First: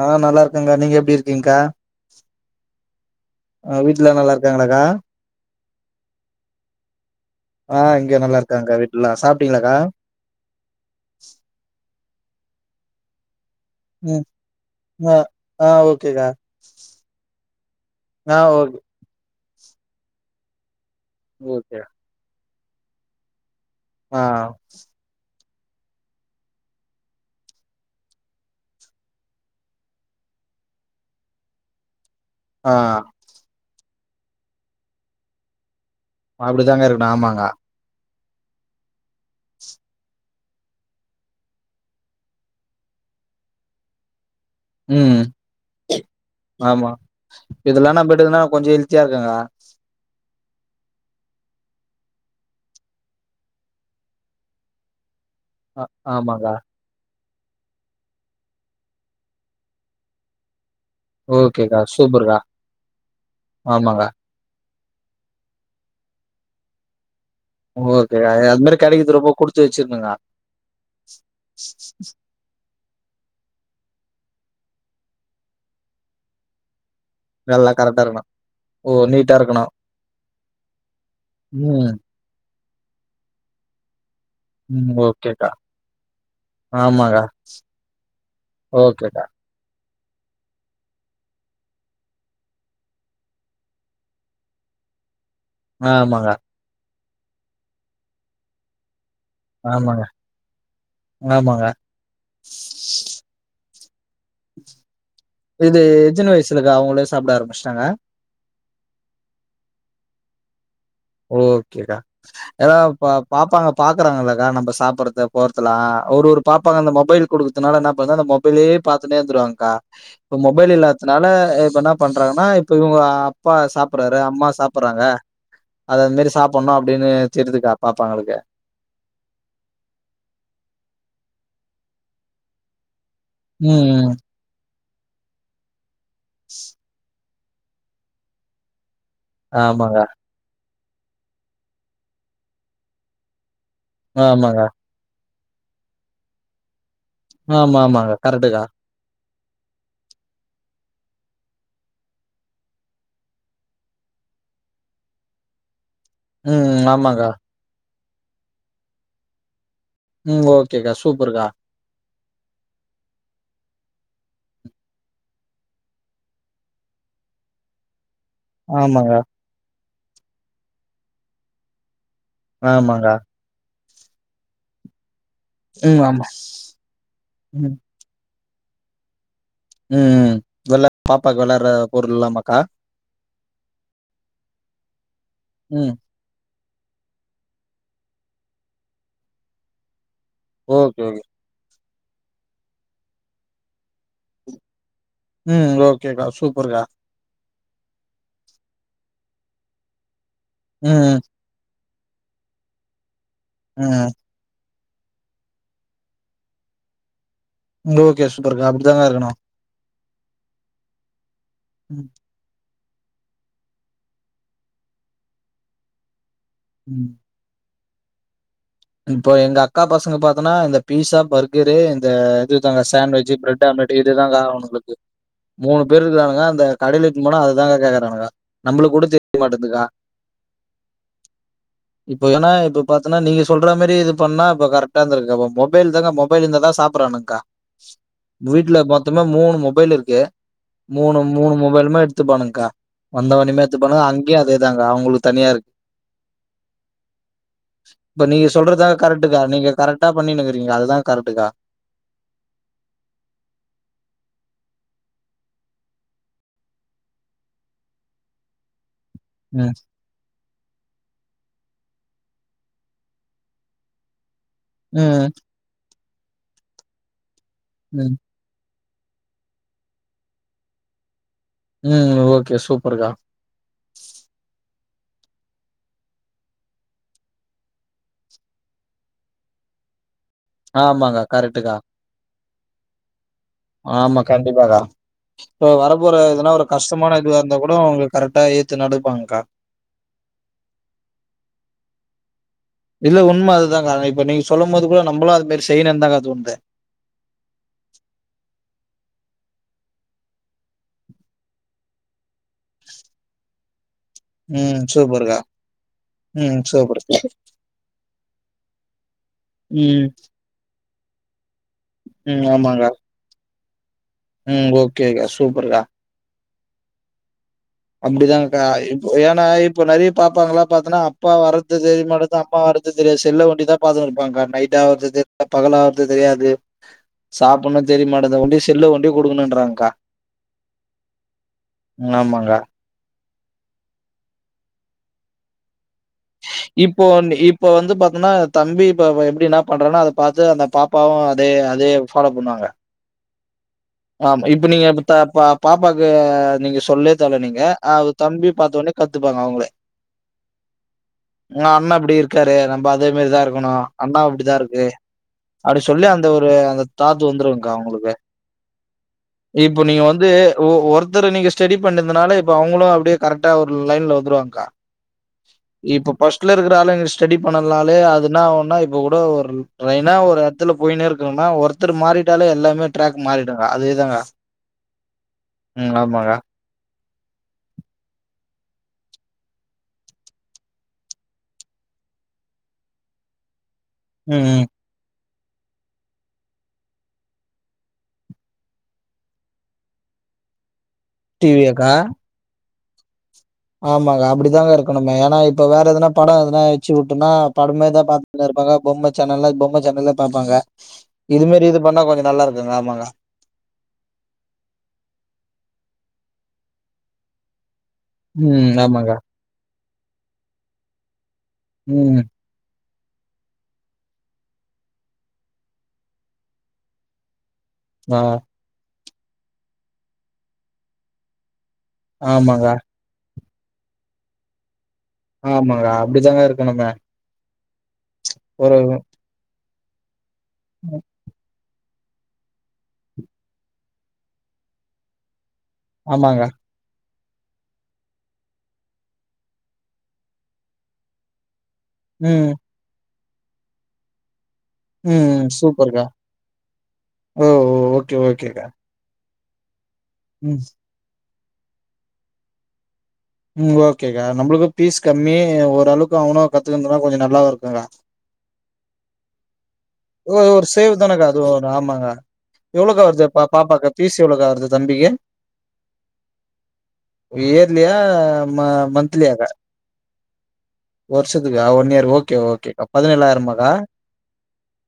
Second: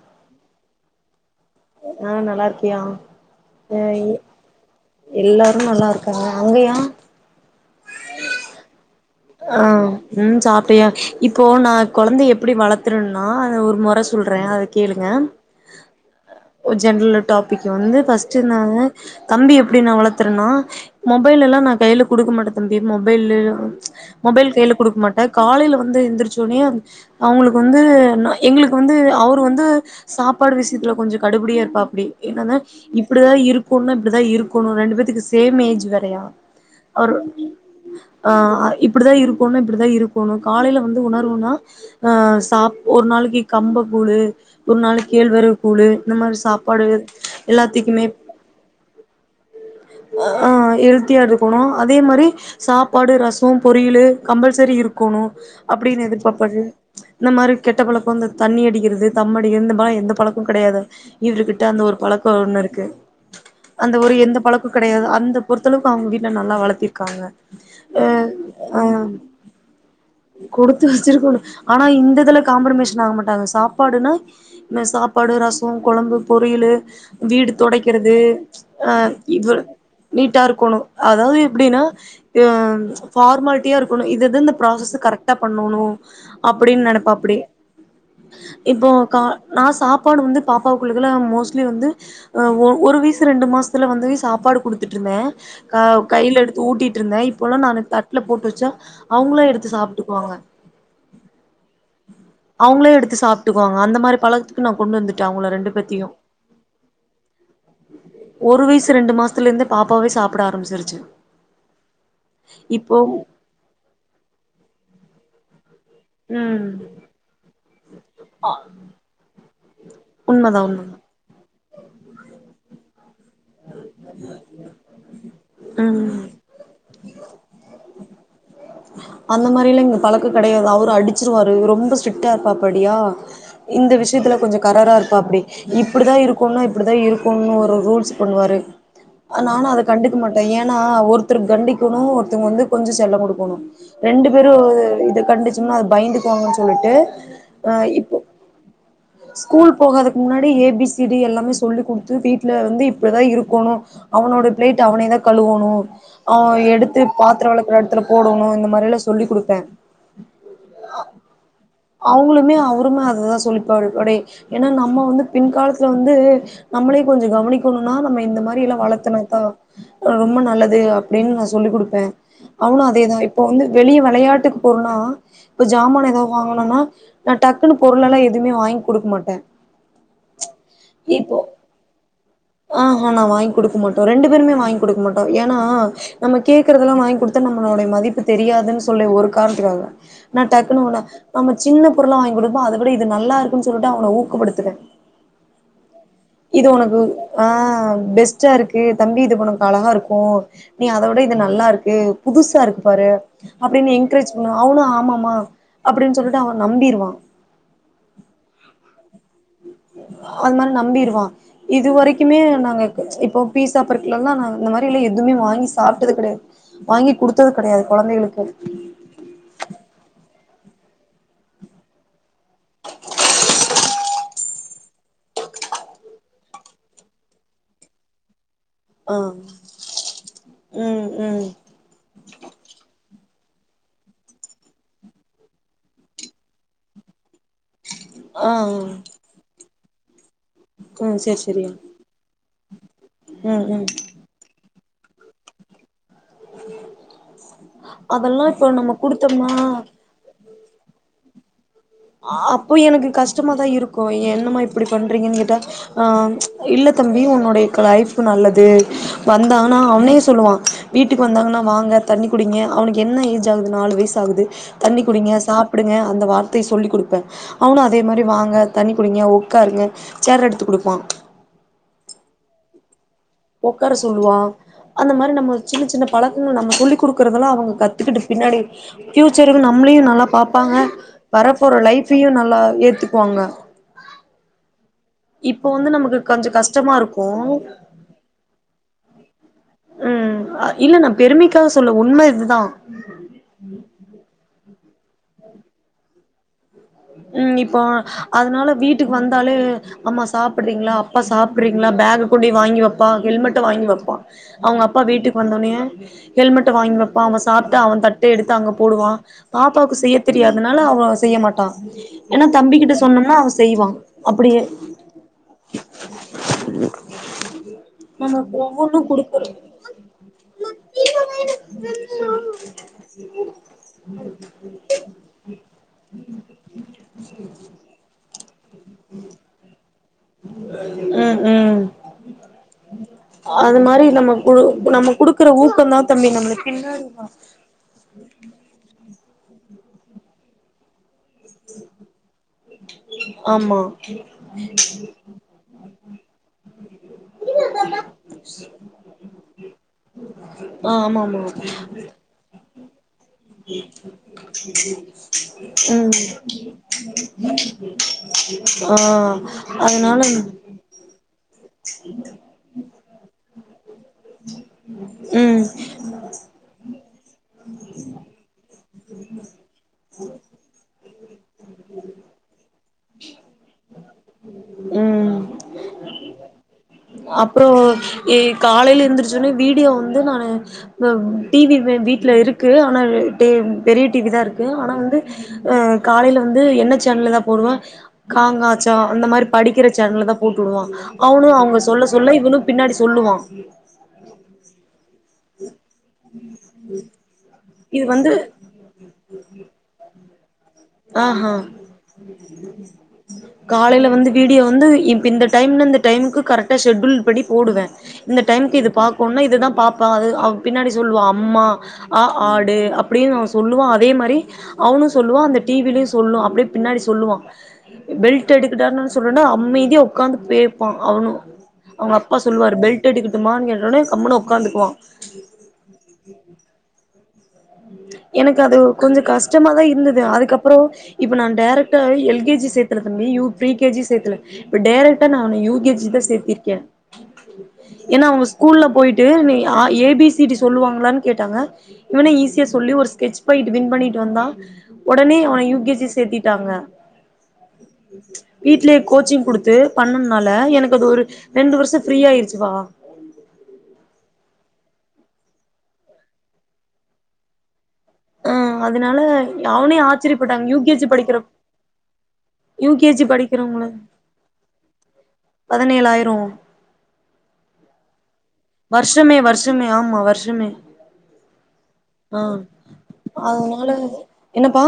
ஆஹ் நல்லா இருக்கு. ங்க நீங்க எப்படி இரு ஆஈு நல்லா இருக்கியா ஆ வீட்ல அஹ் நல்லா இருக்காங்களாக்கா எல்லா. நல்லா இருக்காங்க அங்கயா ஆஹ் இங்க நல்ல இருக்காங்க ஆ ம் சாப்பிட்டியா இப்போ நா. குழந்தை எப்படி வளர்த்துும்ன்னா இதல் ஒரு முற ம் சொல்றேன் அத கேளுங்க ஆ ஆ ஓகேக்கா ஜென்ரல் டாபிக் வந்து பஸ்ட் ஆ நா ஓகே தம்பி எப்படின் நா வளர்த்தறேன்னா மொபைல் எல்லா நா ஓகே கையில குடுக்க மாட்டதன். அ மொபைல். ஆ மொபைல் கையில குடுக்க மாட்டே காலையில வந்து எழுந்திரிச்சோடனே அவுங்களுக்கு வந்து எங்களுக்கு வந்து அவர் வந்து சாப்பாடு விஷியத்தில் கொஞ்சம் கடுபடியாக இருப்பா அப்படி. என்னதா ஆ இப்படிதா இருக்குனு தா இருக்கணும் ரெண்டு பேத்துக்கு சேம் ஏஜ் வேர அப்படித்தாங்க இருக்கணு ஆமாங்க. ஆஹ இப் இப்படிதான் இருக்கணு இப்படிதா இருக்கணு காலையில வந்து உணர்வுனா அ சாப் ஒரு நாளைக்கு கம்ப கூழு. ஒரு நாளை ம் கேழ்வரகு கூழ் இந்த மாதிரி சாப்பாடு ஆமா இதெல்லா எல்லாத்துக்குமே. நம்ம எடுக்கனா கொஞ்சோ ஹெல்த்தியா இருக்குங்கா ஆனால ஆஊ ஹெவ்தகமத இந்த ஊராட்சி ஈஐ அ உ இருக்கணும் அதே மாதிரி சாப்பாடு ரசம் பொரியல் கம்பல்சரி இருக்கணு ஆ அப்படின்னு ஆமாங்கா எதிர்பார்ப்பரு. இந்த மாதிரி கெட்ட பழக்கம் இந்த தண்ணி அடிக்கிறது தம் அடிக்கிறது இந்த மாதிரிலாம் எந்த பழக்க கஸ்டையாது இவரு கிட்ட ஓகேக்கா அந்த ஒரு பழக்க சூப்பர்க்கா ஒண்ணு இருக்கு அந்த ஆமாங்க ஒரு எந்த பழக் கிடையாது அந்த பொறுத்தளவுக்கு அவங்க வீட்டல நல்லா வளர்த்திருக்காங்க ஆ ஓகேக்கா அது மாரி அ கெடைக்கறது ரொம்ப குடுத்து வச்சிருணுங்க கொடுத்து வச்சிருக்கணு ஆனா இந்ததுல காம்ப்ரமேஷன் ஆக மாட்டாங்க சாப்பாடுன்னா சாப்பாடு ரசொ கொழம்பு பொரியல்லு வீடு நல்லா கரெக்டா துடைக்கிறது இருக்கணு ஓ அ நீட்டா இது இருக்கணு நீட்டா இருக்கணும் அதாவது எப்படின்னா ம் ஃபார்மாலிட்டியா இருக்கணு இது இந்த ம் ப்ராஸ்ச கரெக்டா ஓகேக்கா பண்ணணு அப்படின்னு ஆமாங்க நெனைப்பாப்படி இப்போ கா ஓகேக்கா நா சாப் சப்பாடு வந்து பாப்பாக்குள்ளக்கல மோஸ்ட்லி வந்து ஒரு வயசு ரெண்டு மாசத்துல வந்த வ சாப்பாடு கொடுத்துட்டுருந்தேன் ஹ ஆமாங்க கையில் எடுத்து ஊட்டிட்டு இருந்தேன் இப்பல்லா நான் தட்ல போட்டு வெச்சா அவுங்களே எடுத்து ஆமாங்க சாப்பிட்டுக்குவாங்க ஆமாங்க அவுங்களே எடுத்து சாப்பிட்டுக்குவாங்க அந்த மாதிரி பழகத்துக்கு நா கொண்டு வந்துட்டு இது எத்தன வயசுலுக்கா அவங்களே சாப்பிட ஆரம்பிச்சட்டாங்க ஒரு வயசு ரெண்டு மாசத்துல இருந்து பாப்பாவே சாப்பிட ஆரம்பச்சிரு ஓகேக்கா ஏன்னா இப்போ பாப்பாங்க பாக்குறாங்களக்கா நம்ம சாப்படுறது ஒரு ம் பாப்பா அந்த மொபைல் கொடுக்கு அதனால என்ன அந்த மொபைலே பாத்து இருந்துருவாங்க கா இப்ப உண்மதா மொபைல் உண்மதா இல்லாதத்தனால இப்ப என்ன பண்றாங்கன்னா இப்ப இவங்க அப்பா சாப்பிறாரு அம்மா சாப்பறாங்க அது அது ம் மாதிரி சாப்பிடணும் அப்படின்னு தெரியுதுக்கா பாப்பாங்களுக்கு அந்த மாரிலா இங்க பழக்கோ கெடையாது அவரும் அடிச்சிருவாரு ரொம்ப ஸ்ட்ரிக்டா இருப்பாப்படியா இந்த ம் விஷயத்துல கொஞ்சோ கரரா இருப்பாப்படி இப்ப இப்படிதான் இருக்கும்னா இப்படிதான் இருக்கும் பொண்ணு ஒரு ரூல்ஸ் பண்ணுவாரு நானும் அதை ஆமாங்க கண்டுக்க மாட்டேன் ஏன் ஆனா ஒருத்தருக்கு கண்டிக்கணும் ஒருத்தங்க வந்து கொஞ்சம் செல்லம் கொடுக்கணும் ரெண்டு ஆமாங்க பேரும் இத கண்டிச்சு சும்மா அது பயந்துக்குவாங்கன்னு சொல்லிட்டு அ ஆமா ஆமாங்க இப்போ கரெக்ட்டு க்கா ஸ்கூல் போகாததுக்கு முன்னாடி ஏபிசிடி எல்லாமே சொல்லி் கொடுத்து வீட்ல வந்து இப்டிதான் இருக்கணும் அவனோட பிளைட் அவனே தான் கழுவணும் அவ ம் எடுத்து ஆமாங்கா பாத்திர வெளக்குற எடத்துல போடணோ இந்த மாரிலா சொல்லி குடுப்பேன் ம் ஓகேக்கா சூப்பர்க்கா அவுங்குளுமே அவருமே அதுதா சொல்லிப்பா படி ஏனா நம்ம வந்து பின் காலத்துல வந்து நம்மளே கொஞ்ஜோ கவனிக்கணும்னா நம்ம இந்த மாரி எல்லாம் ஆமாங்க வளத்துனா தான் ரொம்ப நல்லது அப்டின்னு நா சொல்லி குடுப்பேன் அவுனு ஆமாங்க அதேதா இப் வந்து வெளிய வெளையாட்டுக்கு போறனா இப்ப ம் ஜாமான் எதா ஆமா வாங்கணுன்னா நா ம் டக்குன்னு பொருளல்லா எ துமே வாங்கி குடுக்க மாட்ட ம் வெளா இப்போ பாப்பாக்கு வெளாட்ற பொருள்லாமாக்கா ஆ ஆனா வாய்ங்க் குடுக்க மாட்டோ ரெண்டு பேருமே வாய்ங்க் குடுக்க மாட்டோ ஏனா ம் நமக் கேக்குறதெல்லா வாய்ங்க் குடுத்தா நம்மளோடைய மதிப் பு தெரியாதுன் ‌சொல்ல ஒரு காரணத்துக்காக நா டக்குனு ஒன்னு ஓகே ஓகே நம்ம சின்னப் பொருளா வாய்ங்க் குடுப்போ அத விட இது நல்லா இருக்குன் சொல்லிட்டு அவன ஊக்கப்படுத்துவ ம் ஓ கேக்கா சூப்பர்க்கா ஆ பெஸ்ட்டா இருக்கு தம்பி இது ஒனக்கு அழகா‌‌ இருக்கு நீ ம் அதோட ம் இது நல்லா இரு க்கு புதுசா இருக்கு பாரு அப்டினு ம். என்க்ரேஜ் பண்ணுவ அவனு ஆமாமா அப்டின் சொல்லிட்டு அவ நம்பிருவா ஓகே சூப்பர்க்கா அப்டித்தாங்கா இருக்கணு அந் மாரி நம்பிருவா இது ம் ‌வரைக்குமே நாங்க இப்போ பீஸா பர்க்லலா நா இந்த மாரில்லா எதுமே வாங்கி சாப்ட்டது ‌கடையாது ம் வாங்கி குடுத்தது கடையாது கொழந்தைகளுக்கு இப்போ எங்க அக்கா பசங்க பாத்தோனா இந்த பீஸா பர்கரு இந்த இதுதா சாண்ட்வெஜ்ஜு ப்ரட் ஆம்லேட் இதுதாங்கா அவ்ங்களுக்கு மூணு பேர் இருக்குறானுங்க அந்த கடையில இத்துட் போனா அது தாங்க கேக்குறானுங்க நம்ப்ளுக் கூட ஆ தெரிய மாட்டுதுக்கா ம் ம் இப்ப ஏன்னா இப்ப பாத்தனா நீங்க சொல்ற மேரி இது பண்ணா இப்ப கரெக்ட்டா இருந்துக்கா இப்ப மொபைல் தாங்கா மொபைல் இந்தாதா சாப்புர்றானுங்க்கா ஆ வீட்ல ம் மொத்தமா மூணு மொபைல் இரு க்கு மூணு சேரி மூணு சேரி மொபைலுமே எடுத்துப்பானுங்க்கா வந்த மணிமே ம் ம் எத்துப்பாணுங்க அங்கியு அதே தாங்கா அவ்ங்களு தனியா இரு இப்ப அதெல்லா நீங்க இப்போ நம்ம சொல்றதாங்கா கரெக்ட்டுக்கா குடுத்தோம்னா நீங்க கரெக்ட்டா பண் ணுக்கிறீங்க அதுதா கரெக்ட்டுக்கா அப்போ எனக்கு கஷ்டமாதா இருக்கு என்னமா இப்டி பண்றீங்கன் கேட்டா ஆ இல்ல தம்பி உன்னோடைய லைஃப் நல்லது ம் வந்தாங்கனா அவனே சொல்லுவா வீட்டுக்கு வந்தாங்கனா வாங்க தண்ணி குடிங்க அவனுக்கு என்ன ஏஜ் ஆகுது நாலு வயசுஆகுது தண்ணி ம் குடிங்க சாப்டுங்க அந்த வார் த்தை சொல்லி குடுப்பே அவுனோ அதே ம் மாரி வாங்கே தண்ணீக் குடிங்கே ஒக்கார்ங்கே சேர்ரே எடுத்து குடுப்பா ம் ஓகே சூப்பருக்கா ஒக்கார சொல்லுவா அந்த மாரி நம்ம சின்ன சின்ன பழக்குங்க நம்ம சொல்லி குடுக்கறதெல்லா அவுங்கே கத்துக்கிட்டு பின்னாடி ஃபியூச்சர்லேயு நம்ளியூ நல்லாப் பாப்பாங்கே ஆமாங்க கரெக்ட்டுக்கா வரப்போற லைஃப்புயு நல்லா ஏத்துக்வாங்க ஆமா கண்டிப்பாக்கா இப்போ இப்ப வந்து வரப்போற நமக்கு கொஞ்ச எதுனா ஒரு கஷ்டமா கஷ்டமான இருக்கோ இதுவா இருந்தா கூட அவங்க கரெக்டா ஏத்து நடப்பாங்கக்கா ம் ஆ இல்ல நா பெருமைக்காக சொல்லே உண்மே இதுதா இல்லே உண்ம அதுதாகா ஆ இப்ப நீங்க சொல்லோம்மோது குடோ நம்பளோ அது மாரி செய்யுனுந்தாங்கா தோண்தே ம் இப்போ அதுனால வீட்டுக் வந்தாலே அம்மா சாப்பிட்றீங்ளா அப்பா சாப்பிட்றீங்ளா பேக்கு குடி வாங்கி வெப்பா ஹெல்மெட் த வாங்கி வெப் பா அவுங்க ம் அப்பா சூப்பர்க்கா வீட்டுக் வந்தோனியே ம் ஹெல்மெட்டே வாங்கி சூப்பர் வெப்பா அவெ சாப்ட்டே அவெ தட் டே எடுத்து அங்கே போடுவா பாப்பாவுக் ம் செய்யே தெரியாதுனால அவோ செய்யே மாட்டா எனா ம் தம்பிக் ஆமாங்கா கிட்ட சொன்னும்னா அவே செய்வா அப்டியே ம் ஓகேக்கா, சூப்பர்க்கா நம்ம அப்டிதாங்கக்கா ஒவ்வொன்னு இப்ப ஏன்னா குடுக்குறோ இப்ப நெறைய பாப்பாங்கல்லா பாத்தன்னா அப்பா வர்றது தெரிய மாட்டது அம்மா வரது தெரியாது செல்ல ஒண்டிதா பாத்துன்னு இருப்பாங்கா நைட் ஆவ்றது தெரியாது பகல் ஆவ்றது தெரியாது சாப்புன்னு தெரிய மாட்டுது செல்ல ஒண்டி குடுக்கணுன்றாங்கா ம் ம் ஆமாங்கா அது மாரி நம்ம கு நம்ம குடுக்குற ஊக்கங்தா இப்போ இப்ப வந்து பாத்தன்னா தம்பி இப்ப அவ எப்டி என்ன பண்றானோ அத பாத்து அந்த பாப்பாவு அதே அதயே ஃபாலோ பண்ணுவாங்க ஆமா ஆமா இப்ப நீங்க பா பாப்பாக்கு நீங்க சொல்லே தேவலங்க நீங்க தம்பி பாத்த உனே கத்துப்பாங்க அவங்களே ஆ ஆமா ஆமா ஆ அண்ணா இப்டி இருக்காரே அப்டி சொல்லி அந்த ஒரு அந்த தாத்து வந்துருங்க்கா அவங்களுக்கு ம் ஆ இப்போ நீங்க அதனால வந்து ஒ ஒருத்தர் நீ ஸ்டடி பண்ணறதுனால இப்ப அவங்களு அப்டியே கரெட்டா லைன்ல வந்துருவாங்கா ம் இப்ப பஸ்ட்ல இருக்குற ஆளு ஸ்டெடி பண்ணதுனாலே அது என்னாவுனா கூட ஒரு ரைனா ஒரு இடத்துல போய்னே இருக்குறனா ஒருத்தர் மாறிட்டாலே எல்லாமே டிராக்ட் மாறிட்டாங்க அதேதாங்க உம் ஆமாங்க அப்புறோ காலைல எந்துருச்சோனே வீடியோ வந்து நானு டிவி வீட்டுல இருக்கு ஆனா பெரிய டிவி தா ம் ம் இருக்குது ஆனா வந்து அஹ் காலைல வந்து என்ன சேனல்லதான் போடுவ க ங ச அந்த மாரி படிக்கிற சேனல்ல தா போட்டு டுவான்கா டிவியாக்கா இவனு பின்னாடி சொல்லுவான் ஆமாங்க அப்டிதாங்க ருக்கணும் இப்ப வேற எதனா படம் எதனா வச்சு விட்டும்னா இது படமேதான் வந்து பாத்துனு ருப்பாங்க பொம்ம சேனல்ல பொம்ம சேனல் பாப்பாங்க ஆ இது மாரி இது பண்ணா கொஞ்சோ நல்லா இருக்குங்க ஆமாங்க காலைல வந்து வீடியோ வந்து இ இந்த டைம்ல இந்த டைமுக்கு கரெக்ட் ஷெட்யூல் படி போடுவே இந்த ம் டைமுக்கு இது ஆமாங்க பாக்கணும்னா இதுதா பா ஆ அது அவ் பின்னாடி சொல்லுவான் அம்மா ம் ஆ ஆடு அப் அப்டின்னு அவன் சொல்லுவான் அதே மாரி அவனும் சொல்லுவான் அந்த டிவிலயும் சொல்லும் அப்படியே பின்னாடி சொல்லுவான் ஆ பெல்ட்டு எடுக் சொல்றேன்னா அமைதியா உட்காந்து கேப்பான் அவனும் அவுங்க அப்பா ஆமாங்க சொல்லுவாரு பெல்ட்டு எடுக் எம்மானு கேட்ட உடனே கம்முனு உட்காந்துக்குவான் ஆமாங்க அப்டித்தாங்க இருக்கணுங்க எனக்கு அது ஒரு கொஞ்சோ கஷ்டமா தான் இர இந்த இது யாருக்கு கப்புறோ இப்ப நா டேரக் ட்டா எல் கே ஜி சேர்த்தல தம்பி யூ பிரீ கே ஜி சேர்த்தல இப்ப டேரெக்டா நா யூ கே ஜி தா ஆமாங்க சேர்த்திருக்கே ஏன்னா அவுங்க ஸ்கூல்ல போயிட்டு நீ அ ஏபிசிடி சொல்லுவாங்களானு கேட்டாங்க இவனே ம் ஈசி ஒரு ஸ்கெச் பாக்கெட் வின் பண்ணிட்டு வந்தா ஒடனே ம் அவன யூ கே சூப்பர்க்கா ஜி சேர்த்திட்டாங்க ஓ ஓ ஓகே ச்ச் ஓகேக்கா வீட்லயே கோச்சிங் குடுத்து பண்ணண்னால ம் எனக்கு அது ஒரு ரெண்டு வர்ஷோ ஃப்ரீயா ஆயிருச்சுப்பா ம் ஓகேக்கா நம்ப்ளுக்கு பீஸ் கம்மி ஓரளவுக்கு அவனு கத்து வந்துருவா கொஞ்ச நல்லாவு இருக்குக்கா ஆ அதனால அவனே ஒ ஒரு ஆச்சரியப்பட்டாங்க யூ சேவ கே ஜி தானேக்கா படிக்கிற அதுவு ஒரு ஆமாங்கா யூ எவ்வளோக்கா கே வருது ஜி பாப் படிக்கிறவங்கள பாப்பாக்கு பீஸ் எவ்வளோக்கா வருது தம்பிக்கு பதினேழாயிரோ ஏரலியா அ ம வருஷமே மந்த்லியாக்கா வருஷமே ஆமா வருஷமே வருஷத்துக்கா ஒன் யைர் ஓகே ஆ ஓகே பதினேளாயிரமாக்கா அதனால என்னப்பா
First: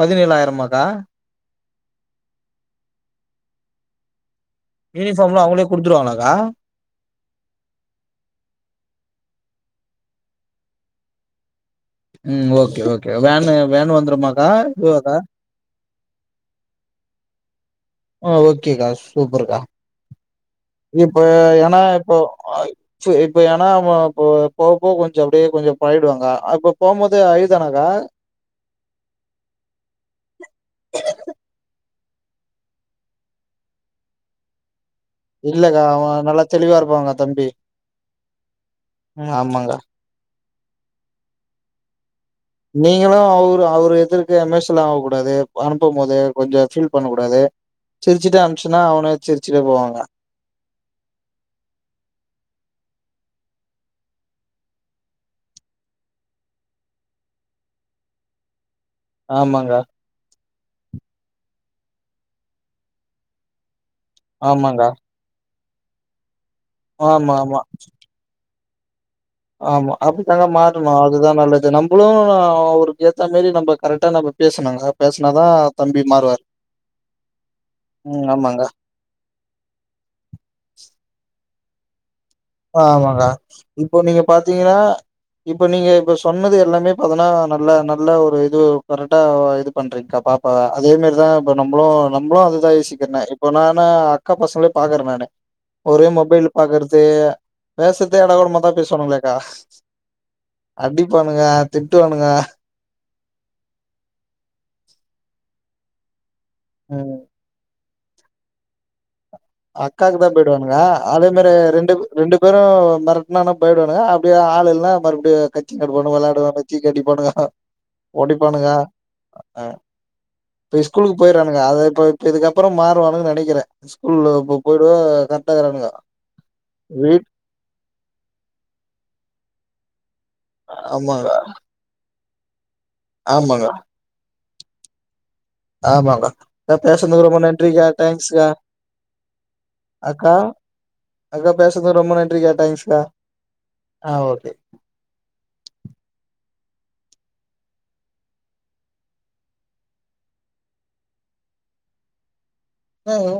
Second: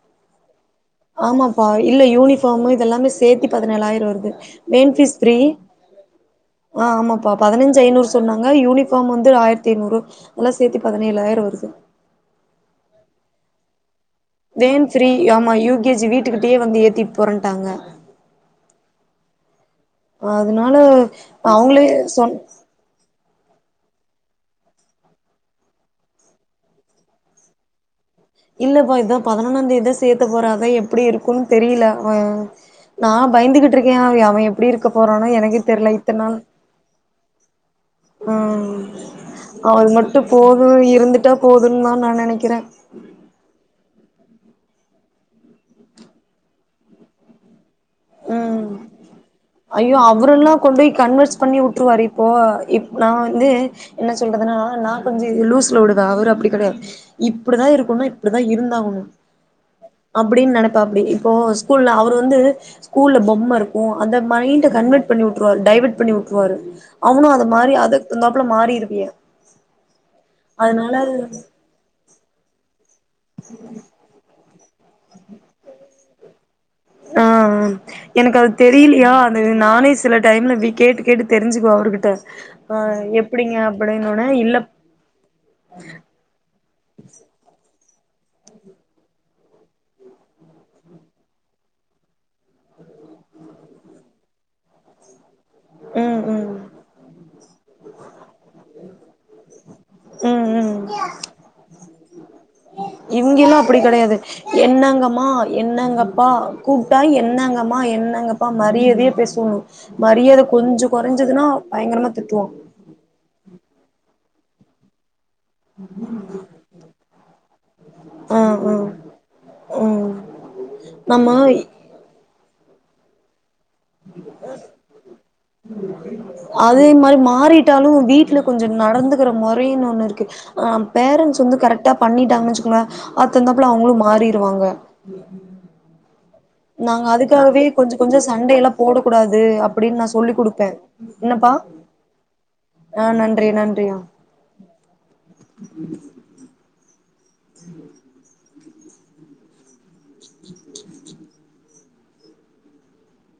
பதினேளாயிரமா அ ப்பா இல்ல யூனிஃபார்மு இது எல்லாமே சேத்தி பதினேளாயிரோ வருது மெயின் பீஸ் ஃப்ரீ யூனிஃபார்ம்லா அவங்களே குடுத்துருவாங்களாக்கா அ ஆமாப்பா பதினெஞ்சி ஐநூறு சொன்னாங்க யூனிஃபாம் வந்து ஆய்ர்த் திநூறு எல்லா சேத்தி பதினேளாயிரோ வருது ம் ஓகே ஓகே வேனு வேனு வந்துரு வேன் ஃப்ரீ ஆமா யூ கே ஜி வீட்டுக்கிட்டயே வந்து ஏத்திட் போறேன்ட்டாங்க அ ஓகேக்கா சூப்பர்க்கா அதனால இப்ப ஏ ஏன்னா அவங்களே இப்போ சொன் அ செரி இப்ப ஏன்னா அவுங்க போ போகப்போக கொஞ்சோ அப்டியே கொஞ்சோ பழடுவாங்காஅப்ப போகும் போது அழுதானாக்கா இல்லப்பா இதா பதினொன்னாந்தேதிதா சேத்த போற அத எப்டி இருக்குன் தெரில அவ நா பயந்துகிட்ருக்கே அவெ எப்டி இரு இல்லக்கா அவ நல்லா தெளிவா இருப்பாங்க்கா தம்பி ம் ம் ஆமாங்க அவுமட்டு போது இருந்துட்டா போதுன்னா நா நெனைக் நீங்களு அவ்ரு அவுரு துற்கு எமோஷல் ஆவ கூடாது அ அனுப்பம்போது கொஞ்சோ ஃபீல் பண்ண கூடாது சிரிச்சுட்டு ம் அனுப்ச்சுன்னா அவனே சிரிச்சுட்டே ஐயோ போவாங்க அவுரெல்லா கொண்டொய் கன்வின்ஸ் பண்ணி வுட்ருவாரு இப்போ இப் நா வந்து என்ன சொல்றதுனா நா கொஞ்ச லூஸ்ல உடுவே அவுரு அப்டி கெடையா இப்டிதா இருக்குன்னா இப்டிதா இருந்தாகு ன் ஆமாங்க அப்புடின் நெனப் ப்ப அப்டி இப்போ ஸ்கூல்ல அவுரு வந்து கூல்ல பொம்மருக் உ அந்த மைண்ட ஆமாங்க கன்வெர்ட் பண்ணி உட் ட்ருவா‌ டைவர்ட் பண்ணி உ ட்ருவாரு அவனு ஆமா அத ஆமா மாரி அதுக்தகுந்தாப்ல மாறி இரு வியா ஆமா அப்டி தாங்க மாறணு அதுதா நல்லது நம்பளு ஒரு ஏத்த மேரி நம்ப கரெட்டா நம்ப பேசுனாங்க பேசுனாதா தம்பி மாறுவார் ஆ எனக்கது ஆமாங்க தெரிலெயா அது நானே சில டைம்ல இப்டி கேட்டு கேட்டு தெரிஞ்சுக்குவ அவர்கிட்ட ஆ அ ஆமாங்கா எப்டிங்க இப்போ நீங்க அப்டின்னோனே இல்ல பாத்தீங்கனா இப்ப நீங்க இப்ப சொன்னது எல்லாமே பாத்தனா நல்ல நம் ல்ல ஒரு இது கரெக்டா இது பண்றீங்க்கா பாப்பாவ அதே மாரிதா இப்ப நம்பளு நம்ளு அதுதா‌ யோசிக்றனெ இப்ப நானு அக்கா பசங்ளயெ பாக்குற நானு ஒரே ம் மொபைல் ம் பாக்குறது பேச தே ஏடாகொடமா தா பேசுவானுங்களேக்கா ம் ம் அடிப்பானுங்க திட்டுவானுங்க இங்கெல்லா அப்புடி கெடையாது என்னங்கம்மா என்னங்கப்பா கூப்ட்டா ம். என்னங்கமா என் னங்கப்பா மரியதையா பேசு அக்காக்கு தா பயடுவானுங்க அதே மாரி ரெண்டு பயங்கரமா ரெண்டு திட்டுவா பேரு மெரட்னன பயப்டுவானுங்க அப்டியே ஆள் இல்னா மறுபுடியு [unintelligible] வெளாடுவானு [unintelligible] அடிப்பானுங்க ஆ ஒடிப்பானுங்க ஆ ஆ ம் பொய் ஸ்கூலுக் நம்ம போயிர்றானுங்க அத இப்ப இதுக்கப்பறொ மாறுவானுங்க நெனக்கிறே அதே மாரி வீட் மாறிட்டாலு வீட்ல கொஞ்ச நடந்துகுற மொ ஃப்ரீ ஒண்ணு இருக்கு ஆஹ் ஆமாங்க பேரன்ட்ஸ் வந்து கரெக்டா பண்ணிட் டாங்கனு வெச்சிகோங்கல ஆமாங்க அத்தந்தாப்போல அவங்களு மாறி வாங்க ஆமாங்கா நாங்க அதுக்காகவே கொஞ்ச கொஞ்ச சண்டையல்லா போடக்கூடாது அப்படின்னு நா அக்கா சொல்லி் குடுப்பே என்னப்பா அக்கா பேசுனதுக்கு ரொம்ப நன்றிக்கா தேங்க்ஸ்க்கா ஆஹ் நன்றி நன்றி ஆஹ் ஆ ஹலோ